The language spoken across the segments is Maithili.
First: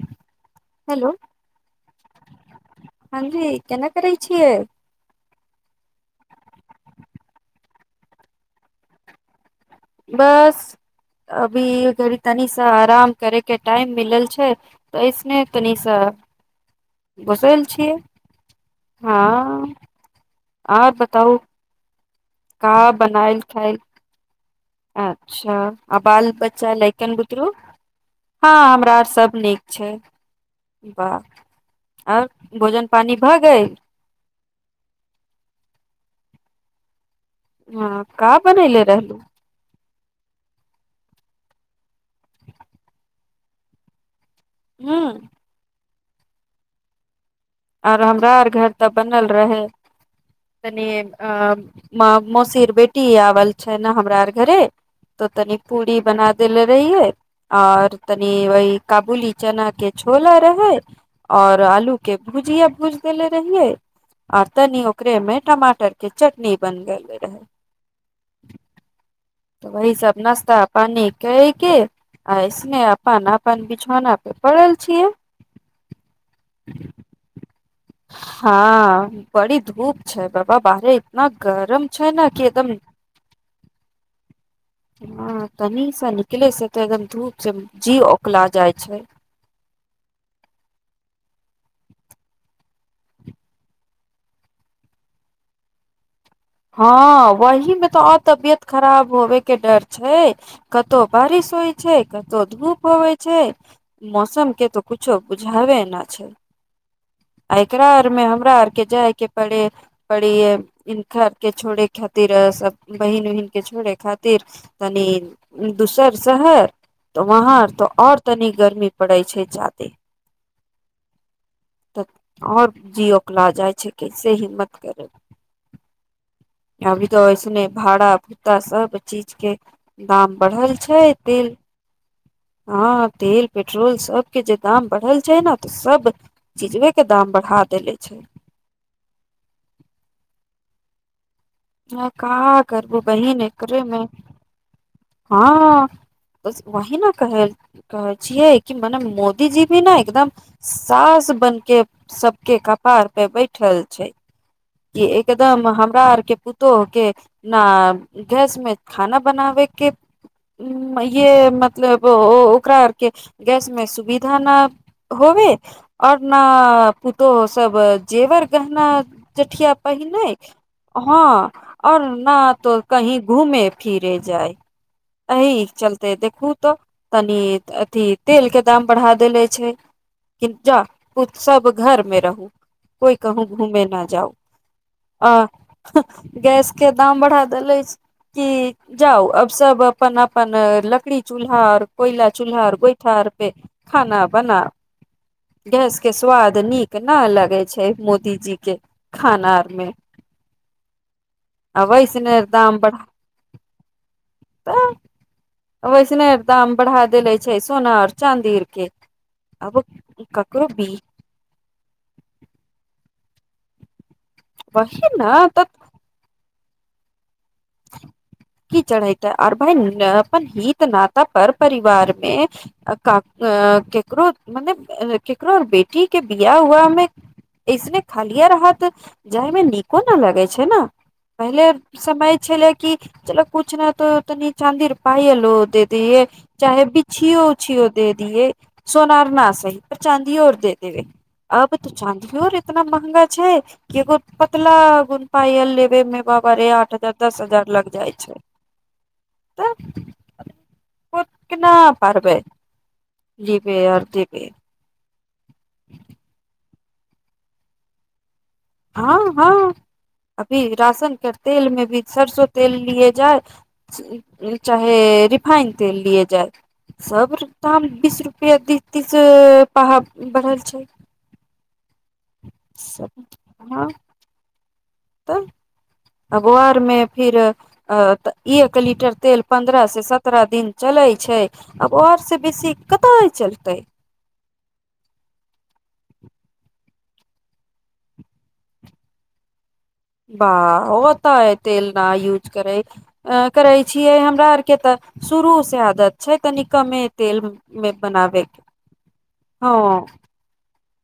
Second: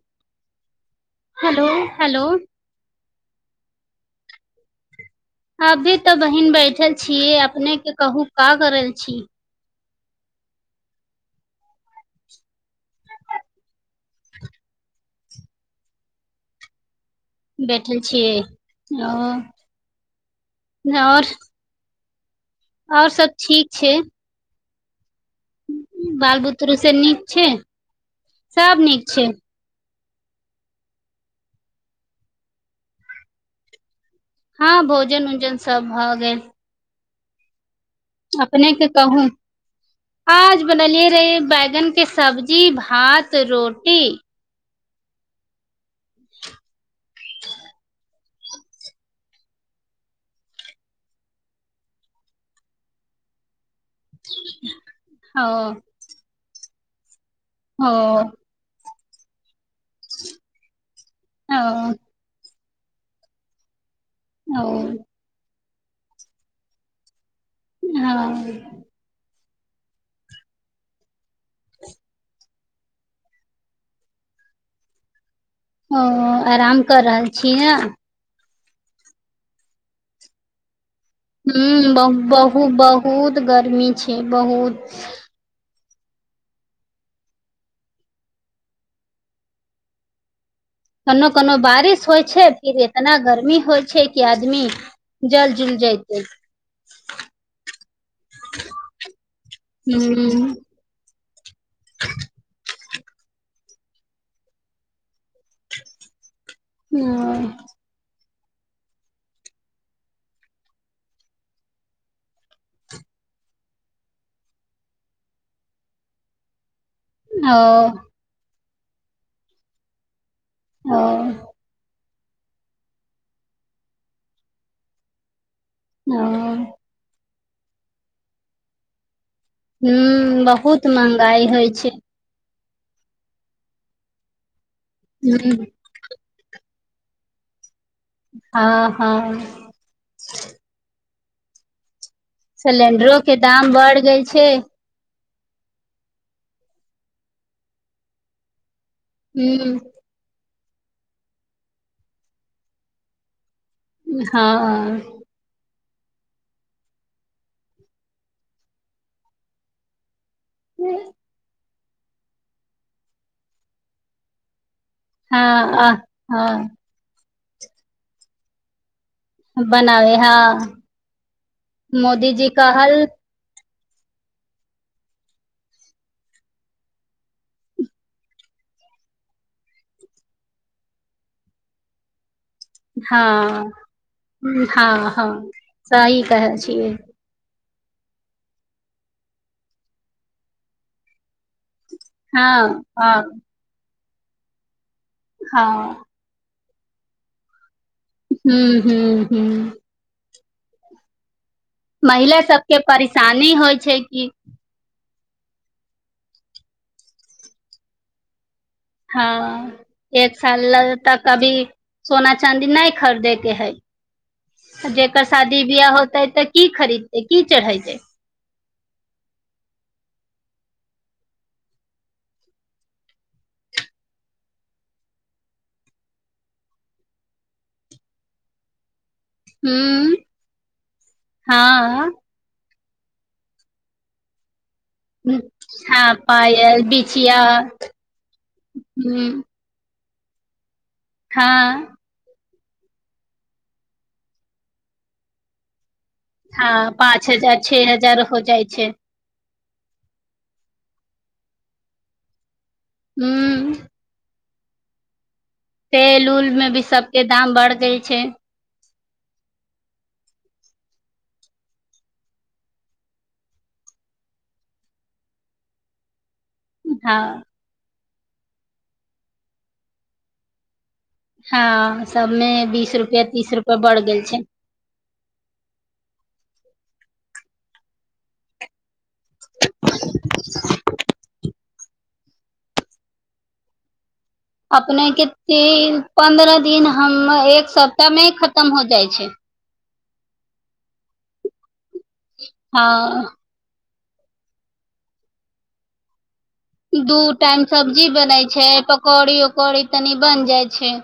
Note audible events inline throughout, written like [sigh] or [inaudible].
ह हेलो हेलो हेलो ह जी के करै छियै अभी तऽ बहिन बैठल छियै अपनेके कहू का करल छी बस अभी घड़ी तनीस आराम करयके टाइम मिलल छै तऽ ऐसने तनि सा घसल छियै बैठल छियै हँ आ आओर बताउ का आओर सब बनायल ठीक छैाय छै आ अच्छा आ बाल बच्चा बुतरू से लैकन नीक छै बुतरू हँ सब हमरा आर नीक छै सब नीक छै वाह आर भोजन पानि भऽ गेल हँ भोजन उजन सब भऽ गेल हँ का अपने बनैले के रहलू कहू आज बनलिये रहे बैगन के सब्जी भात रोटी हँ आर हमरा आर घर तऽ बनल रहे तनी अ मौसीर बेटी आवल छै ने हमरा आर घरे तो ओ तनि पूरी बना देले रहियै ओ आओर तनी वह काबूली चानके के छोला रहै ओ और आलू के जी अब बुझ देले रहिये अर ओ तनि ओकरे मे टमाटर मटर के चटनी बन गेल रहे हँ तऽ वहि सब नाश्ता पानी क क अऐस ने अपान अपान बीछोने पड़ेल छियै ओ आराम कर रहल छीय ने हँ बड़ी धूप छै बाबा बाहरे इतना गरम ह ब छै ने कि एकदम बहुत बहुत गर्मी छै बहुत ीसँ निकले छै तऽ एकदम धूप से जी ओकला जाइ छै कोनो कोनो बारिश होइ छै फिर एतना गर्मी होइ छै कि आदमी जल जुल जते हँ वही मे तऽ आओर तबियत खराब होबे के डर छै ह कतहु पेारस ो छै कतौ धूप होै छै मौसम के तऽ कुछो बुझावे नहि छै आइकरा आरमे आर के जायके पड़े पड़ी इन्र के छोड़े खातिर सब बहिन ओहिन के छोड़े खातिर तनी दोसर शहर तऽ ओ वहाँ तऽ और तनी गर्मी पड़ै छै ज्यदे ह तऽ आओर जियओके लऽ जाइ छै कैसे हिम्मत करे ओ अभी तऽऐस ने भाड़ा भूता सब चीज। के ह दाम बढ़ल बहुत छै महगाई तेल होइ छै। हँ तेल पेट्रोल सबकछु। दाम बढ़ल छै ने ह तऽ सब चीजे। के दाम बढ़ा देेलै। हँ हँ। हँ सिलेंडरो के दाम बढ़ गय छै। हँ वही ने कह कहै छियै। कि मने मोदीजी भी ने एकदम। साास बन के सबके कपार पे बैठ। ठल छै। ह एकदम हम। सरकार के पुतोह के न गैस मे खाना बनाबे के। ये मे मतलब ओ ओकरा आर के गैस मे सुविधा न। होब हँ हँ आओर हँ न। तो सब जेवर गहना। जेठिया बनाबे पहिने हँ हँ आऔर न मोदीजी तो कहल कही घूमे। फिरे जाय एहिह चलते देखू तऽ तनी अथी तेल के दाम बढ़ा देले छै कि जा सब घर मे रहु। कोइ हँ कहू घूमे न जाउ। हँ हँ आ सही कहै छियै। बदले कि जाउ अब सब अपन अपन लकड़ी चूल्हा आर। कोयला हँ चूल्हार कोइ हँ ठार पे। खाना बनाा। हँ गैस के स्वाद नीक। केना लगे छै। मोदीजी के। हूं हूं हूं खाना आरमे। महिला दाम सबके परेशानी होइ छै की। वैसनेर दाम बढ़ा देेले छै सोना आर चाँदी। के हँ आब एक ककरो साल भी तक अभी सोना चाँदी नहि खरीदेत। के हइ। वही जकर न शादी तब बियाह होता है तऽ। की खरीदतै। की चढ़ेतै की चढ़इतै अर भइ अपन ही। नता पर परिवार मे ककरो मने ककरो बेटी के बिया हुआमे इसने खालिया राहत। जाय मे नीको हूं न लगे छै ने पहिले हँ समय। कि चलो किुछ ने त तऽ। चाँदी पायल ओ दे हँ दिये पायल चाहे बिछिया बिछिो उछिो दे दिये हूं सोनार न सही। चाँदीऔर दे। आब तऽ हँ चाँदीओर। इतना महंगा छै क एगो पतला गुन पाल ले। फेमे बाब रे हँ आठ द। पाँच हजार छ हजार हो जाइ छै। तऽ केना पब। हूं जीपे यर जी पे। तेल उल मे भी सबके दाम बढ़ गय छै। हँ हँ अभी राशन के तेल मे भी सरसो तेल लिए जाय चाहे रिफाइन तेल लिय जाय। हँ सब ताम। बीस रुपआ तीस तीस पा बढ़ल छै। हँ। सबमे बीस रुपआ तीस रुपआ बढ़ गेल छै। तब अ गुरमे फिर अ एक लीटर। तेल पंद्रह से सत्रह दिन चले छै। आब आर से बेसी कत चलतै। अपने कतेक पन्द्रह दिन। हम एक सप्ताह मे ही खतम हो जाइ छै। बाह ओता है तेल। न यूज करै हँ अ करइ। छियै हमरा आर के तऽ शुरू से आदत छै। तनि कमे दू तेल टाइम मे सब्जी बनै बनाबे के छै पकौड़ी हँ उकौड़ी तनी बन जाइ छै।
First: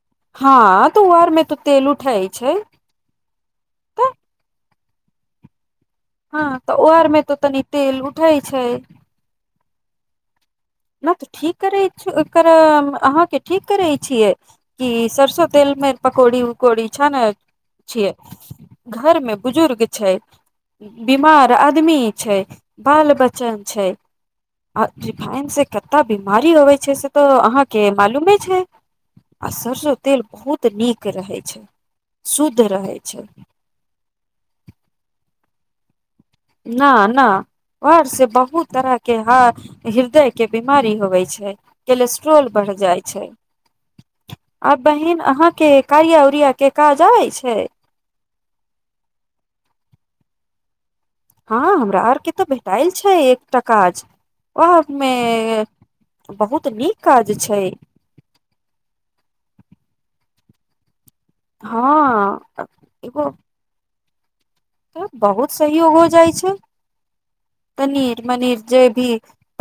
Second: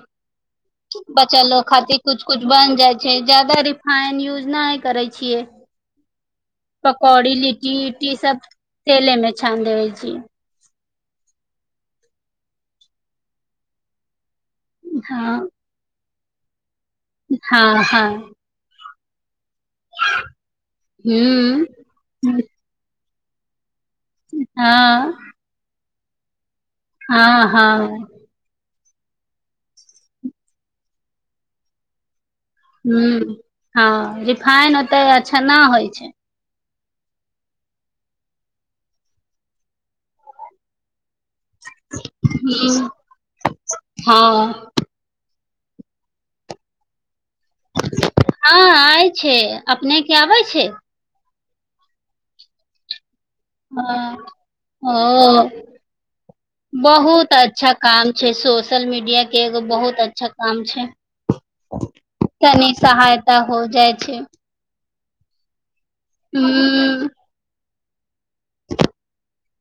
हँ तऽ ओ आर मे तऽ बच्चो तेल खातिर उठै कुछ कुछ छै बन जाइ छै जदा तऽ रिफाइन यूजना है। करै छियै। हँ तऽ ओ आरमे पकौड़ी तऽ तनी लिट्टी तेल उट्टी उठै सब छै तेले में छान दे। जी। ना तऽ ठीक करै छ अहाँके ठीक करैत छियै। क हँ सरस्वतेल म। पकौड़ी। कोड़ी छने हँ हँ छियै। घरमे। बुजुर्ग छै बीमार हूँ आदमी छै बाल बच्चा। छै छै। हँ अखन से। कर बीमार होइ। छै से तऽ हँ अहाँके हँ मालूमे छै। आ सरसों तेल बहुत नीक रहै छै। शुद्ध रहे ह छै हँ रिफाइन होतै अच्छा न होत। छै। न न वर से बहुत तरह के ह हृदय के बिीमारी होवे छै। कोलेस्ट्रॉल बढ़ि हूँ जाइत छै हँ आ बहिन अहा के कारिया उऊरिया के काजबइ छै हँ आ छै अपने क आबै छै हँ हमरा आर के तऽ भेटाइल छै एकटा ह काज वह मे ओ बहुत नीक बहुत काज छै अच्छा काम छै सोशल मीडिया के एगो बहुत अच्छा काम छै हँ तनी एगो सहायता हो जाइ छै तऽ बहुत तहियो हो जाइ छै हूँ तनीर मनीर जे भी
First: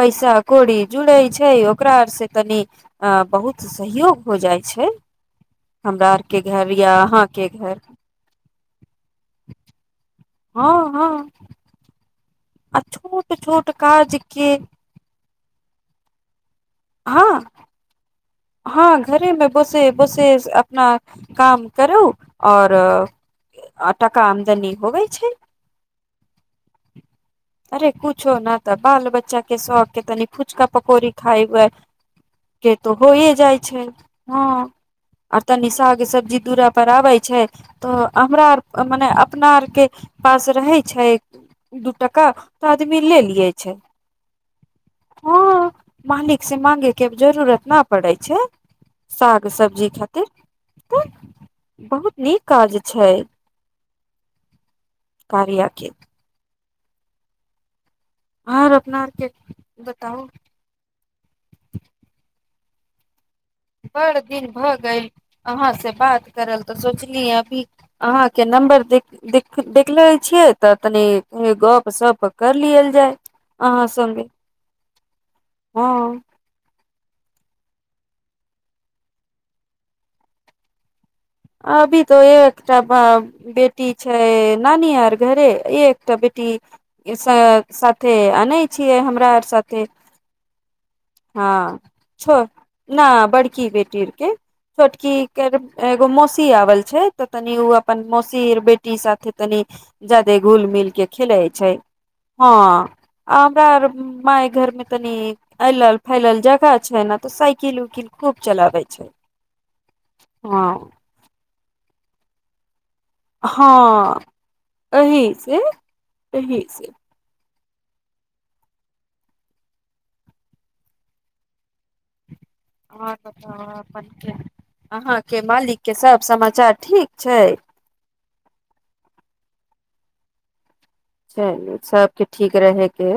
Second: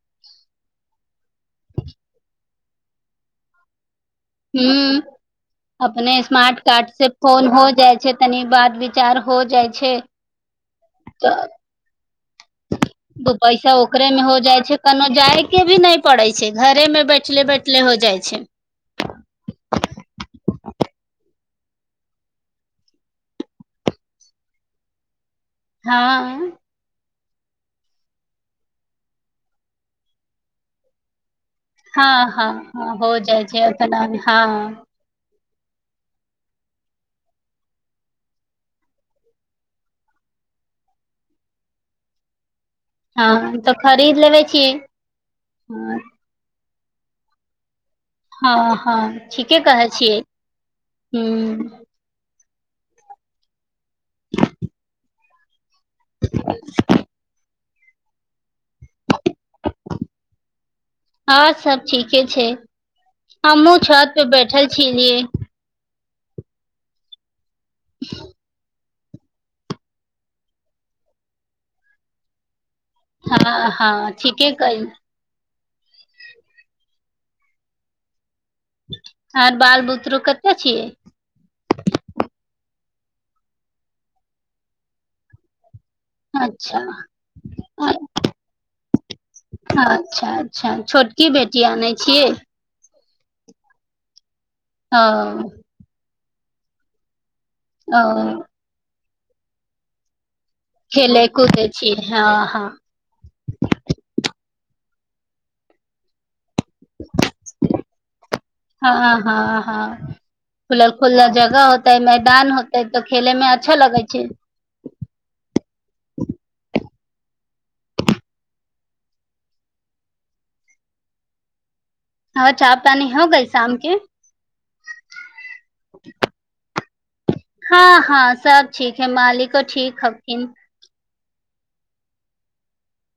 पैसा कौड़ी जुड़े छै ओकरा आर से तनी अ बहुत सहयोग हो जाइ छै ह हमरा अपने आर के स्मार्ट घर कार्ड या से अहाँ के फोन हो घर जाइ छै तनी बात विचार हो जाइ छै हँ हँ तऽ आ दू छोट छोट पैसा ओकरे काज मे हो के जाइ छै कोनो जाय के भी नहि पड़ै छै घरे मे हँ बैठले बैठले हो जाइ छै हँ घरेमे बसे बसे अपना काम करू आओर टका आमदनी होवै छै हँ अरे कुछ न त बाल बच्चा कें सभ कें पूछोक पकौरी खाइ हए हाँ हाँ के तो हाँ हो जाइ छैना हँ आ तनि साहे सब्जी दुअरापर आबै छै तऽ हमरा आर मने अपना आरके पास रहै छै दू टाका तऽ आदमी ले लियए हाँ तऽ छै खरीद लेबे छियै हँ हाँ मालिक से मागे जरूरत ने पड़ै छै हँ हँ साग ठीके कहै सब्जी छियै खातिर हूँ बहुत नीक काज छै कार्या कें [inaudible] हर अपना आरके बताउ हँ सब ठीके छै हमहहुँ छत बड़ पे बैठल छीिय रै करलऽ सोचलीियँ भअभी अहाँकें नंबर देख देख देखले छियै तऽ तनि गप सप करलिय हँ हँ ठीके कहेय हँ आर बाल बुत्ररू कते छियै अभी त एकटा बेटी छै नानी यार घर एक तऽ बेटी अच्छा साथे आनै छियै हमरा आर साथे अच्छा अच्छा छोटकी हँ बेटी आनै छियै छ ना बड़की बेटीरके ओ छोटकी कर मोशी आबल छै तऽ तनि ओ अपन मौसी बेटी साथ तनी जा घुल मिल के खेले छै हँ हमरा आर माय घर मे तनि अलल फैलल जगह छै ने तऽ साइकिल उकिल खूब चलाबै छै हँ खुला जगह होता है मैदान तऽ खेले मे अच्छा लगै हँ छै एहिही से एहिही से हँ चाह पानी हो गइल शाम के अपन अहाँके मालिक के सब समाचार ठीक छै हँ हँ सब ठीक है मालिको ठीक हवथिन चलू सबके ठीक रहै के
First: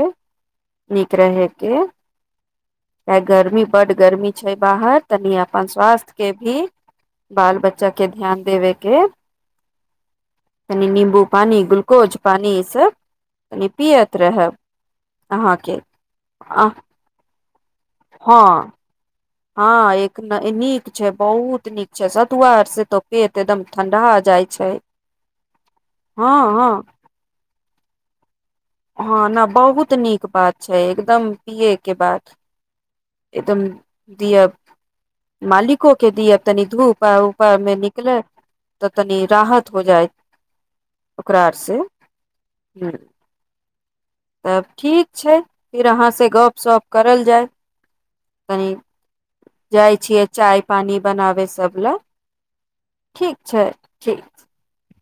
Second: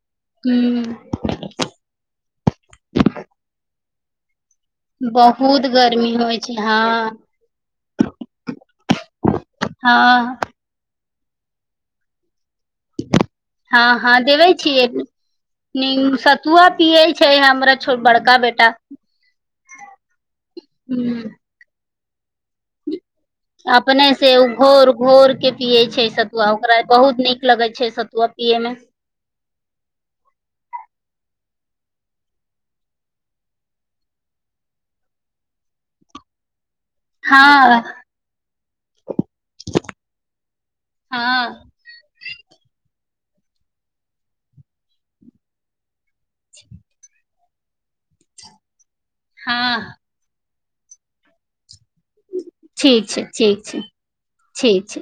हूँ नीक रहे के चाहे गर्मी बड गर्मी बाहर तनि अपन बहुत गर्मी स्वास्थ्य के होइ छै भी हँ बाल बच्चा के ध्यान देबे के हँ कनि नींबू पानी ग्लूकोज पानि हँ हँ देबे छियै अहाँ के अ स्तुआ पियै छै हम छो बड़का हँ बेटा हँ एक नीक छै ह बहुत ठीक छै सतुआ आर से तो पेट एकदम अपने ठंडा से ओ जाइ छै घोर घोर के पियै छै हँ सतुआ हँ ओकरा बहुत नीक लगै छै सतुआ पियै मे हँ ने बहुत नीक बात छै एकदम पीए के बाद एकदम दअ मालिको के दिय तनि धूप उप मे हँ निकले तऽ तनी राहत हो जाय ओकरा आर हँ से ह तब ठीक छै फेर अहाँसँ गप्प सप करल जाय तनी हँ जाइ छियै चाय पानी बनावे सब लए ठीक छै ठीक छै ठीक छै